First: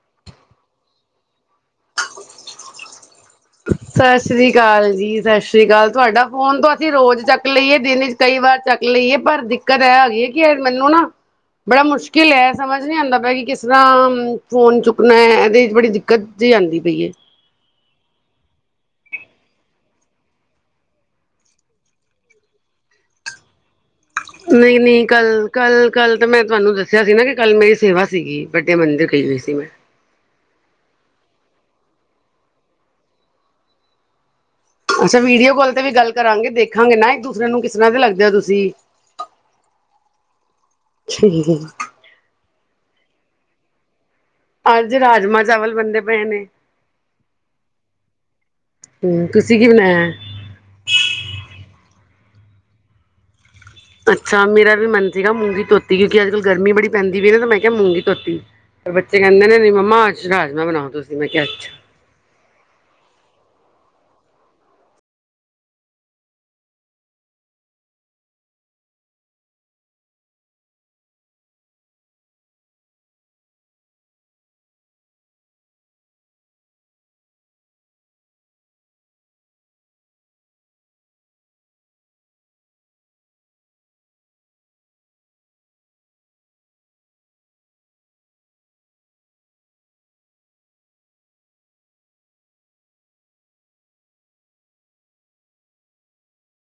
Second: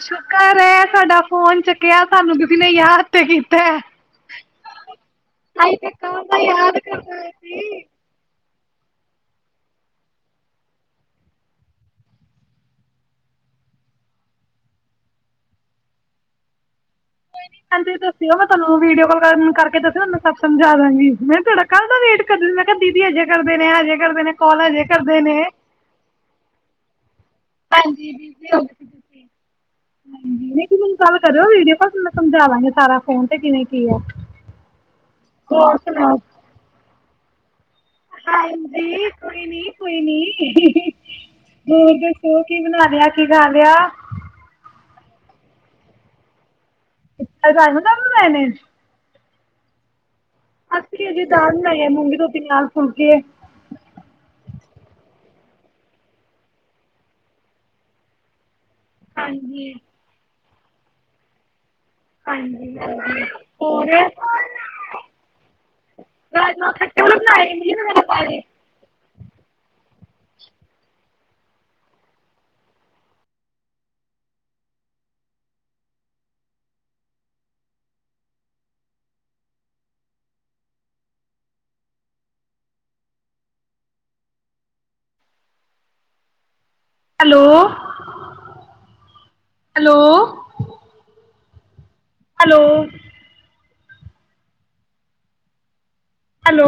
ਸ਼ੁਕਰ ਹੈ ਤੁਹਾਡਾ ਫੋਨ ਚੱਕ ਸਾਸਰੀ ਕਾਲ ਜੀ ਸਾਸਰੀ ਅਸੀਂ ਤੇ ਕਾਲ ਕਦੋਂ ਤੁਹਾਡਾ ਦਾ ਫੋਨ ਤੋਂ ਯਾਦ ਅਸੀਂ ਕਰਦੇ ਰੋਜ਼ ਪਏ ਚੱਕ ਲਈਏ ਸੀ। ਦਿਨ ਕਈ ਵਾਰ ਚੱਕ ਲਈਏ ਪਰ ਦਿੱਕਤ ਇਹ ਹੈਗੀ ਐ ਕਿ ਮੈਨੂੰ ਨਾ ਬੜਾ ਮੁਸ਼ਕਿਲ ਹੈ ਸਮਝ ਨੀ ਆਉਂਦਾ ਪਿਆ ਕਿ ਕਿਸ ਤਰ੍ਹਾਂ ਫੋਨ ਚੁੱਕਣਾ ਇਹਦੇ ਚ ਬੜੀ ਦਿੱਕਤ ਜੀ ਆਦੀ ਪਈ ਐ, ਹਾਂਜੀ ਦੱਸਿਓ ਮੈਂ ਤੁਹਾਨੂੰ ਵੀਡੀਓ ਕਾਲ ਕਰਕੇ ਦੱਸਿਓ ਮੈਨੂੰ ਸਭ ਸਮਝਾ ਦਾਂਗੀ ਮੈਂ ਤੁਹਾਡਾ ਕੱਲ੍ਹ ਦਾ ਵੇਟ ਕਰ ਮੈਂ ਕਿਹਾ ਦੀਦੀ ਹਜੇ ਕਰਦੇ ਨੇ ਹਜੇ ਕਰਦੇ ਨੇ ਕਾਲ ਨਹੀਂ ਹਜੇ ਨਹੀਂ ਕਰਦੇ ਕੱਲ ਨੇ ਕੱਲ ਕੱਲ ਤਾਂ ਮੈਂ ਤੁਹਾਨੂੰ ਦੱ ਸਿਆ ਸੀਗਾ ਕਿ, ਕੱਲ ਮੇਰੀ ਸੇਵਾ ਹਾਂਜੀ ਬਿਜ਼ੀ ਸੀਗੀ ਹੋ ਗਏ ਵੱਡੇ ਸੀ ਮੰਦਿਰ ਤੁਸੀਂ। ਗਈ ਹੋਈ ਸੀ ਮੈਂ, ਹਾਂਜੀ ਨਹੀਂ ਤੁਸੀਂ ਮੈਨੂੰ ਗੱਲ ਕਰਿਓ ਵੀਡੀਓ ਕਾਲ ਮੈਂ ਸਮਝਾਦਾਗੀ ਸਾਰਾ ਫੋਨ ਤੇ ਕਿਵੇਂ ਕੀ ਐ। ਅੱਛਾ, ਵੀਡੀਓ ਕਾਲ ਤੇ ਵੀ ਗੱਲ ਕਰਾਂਗੇ, ਦੇਖਾਂਗੇ ਨਾ ਇੱਕ ਦੂ। [unintelligible] ਨੂੰ ਤਰ੍ਹਾਂ ਦੇ ਲੱਗਦੇ ਹੋ ਤੁਸੀਂ ਹਾਂਜੀ ਕੋਈ ਨੀ, ਕੋਈ ਨੀ ਹੋਰ ਦੱਸੋ। ਕੀ ਬਣਾ ਲਿਆ? ਕੀ ਬਣ ਰਿਹਾ। ਅੱਜ ਰਾਜਮਾਂ, ਚਾਵਲ ਬਣਦੇ ਪਏ ਨੇ। ਰਨ ਨੇ [inaudible] ਹਾਂ ਖੁਸ਼ੀ ਭੀ ਹੋ ਰਹੇ ਹੈ। ਅਸੀਂ ਵੀ ਦਾਲ ਬਣਾਈ ਏ, ਮੂੰਗੀ ਤੇ ਤਿੰਨ ਨਾਲ ਫੁਲਕੇ। ਅੱਛਾ, ਮੇਰਾ ਵੀ ਮਨ ਸੀਗਾ ਮੂੰਗੀ ਧੋਤੀ, ਕਿਉਂਕਿ ਅੱਜ ਕੱਲ ਗਰਮੀ ਬੜੀ ਪੈਂਦੀ ਵੀਈ ਨਾ ਤੇ ਮੈਂ ਕਿਹਾ ਮੂੰਗੀ ਧੋਤੀ ਬੱਚੇ ਕਹਿੰਦੇ ਨੇ, ਹਾਂਜੀ ਮੰਮਾ ਆਸ਼ ਰ ਮੰਮਾ ਬਣਾਓ ਤੁਸੀਂ, ਮੈਂ ਕਿਹਾ, ਅੱਛਾ। ਹਾਂਜੀ ਹੋਰ [unintelligible] ਹੈਲੋ ਹੈਲੋ। ਹੈਲੋ। ਹੈਲੋ।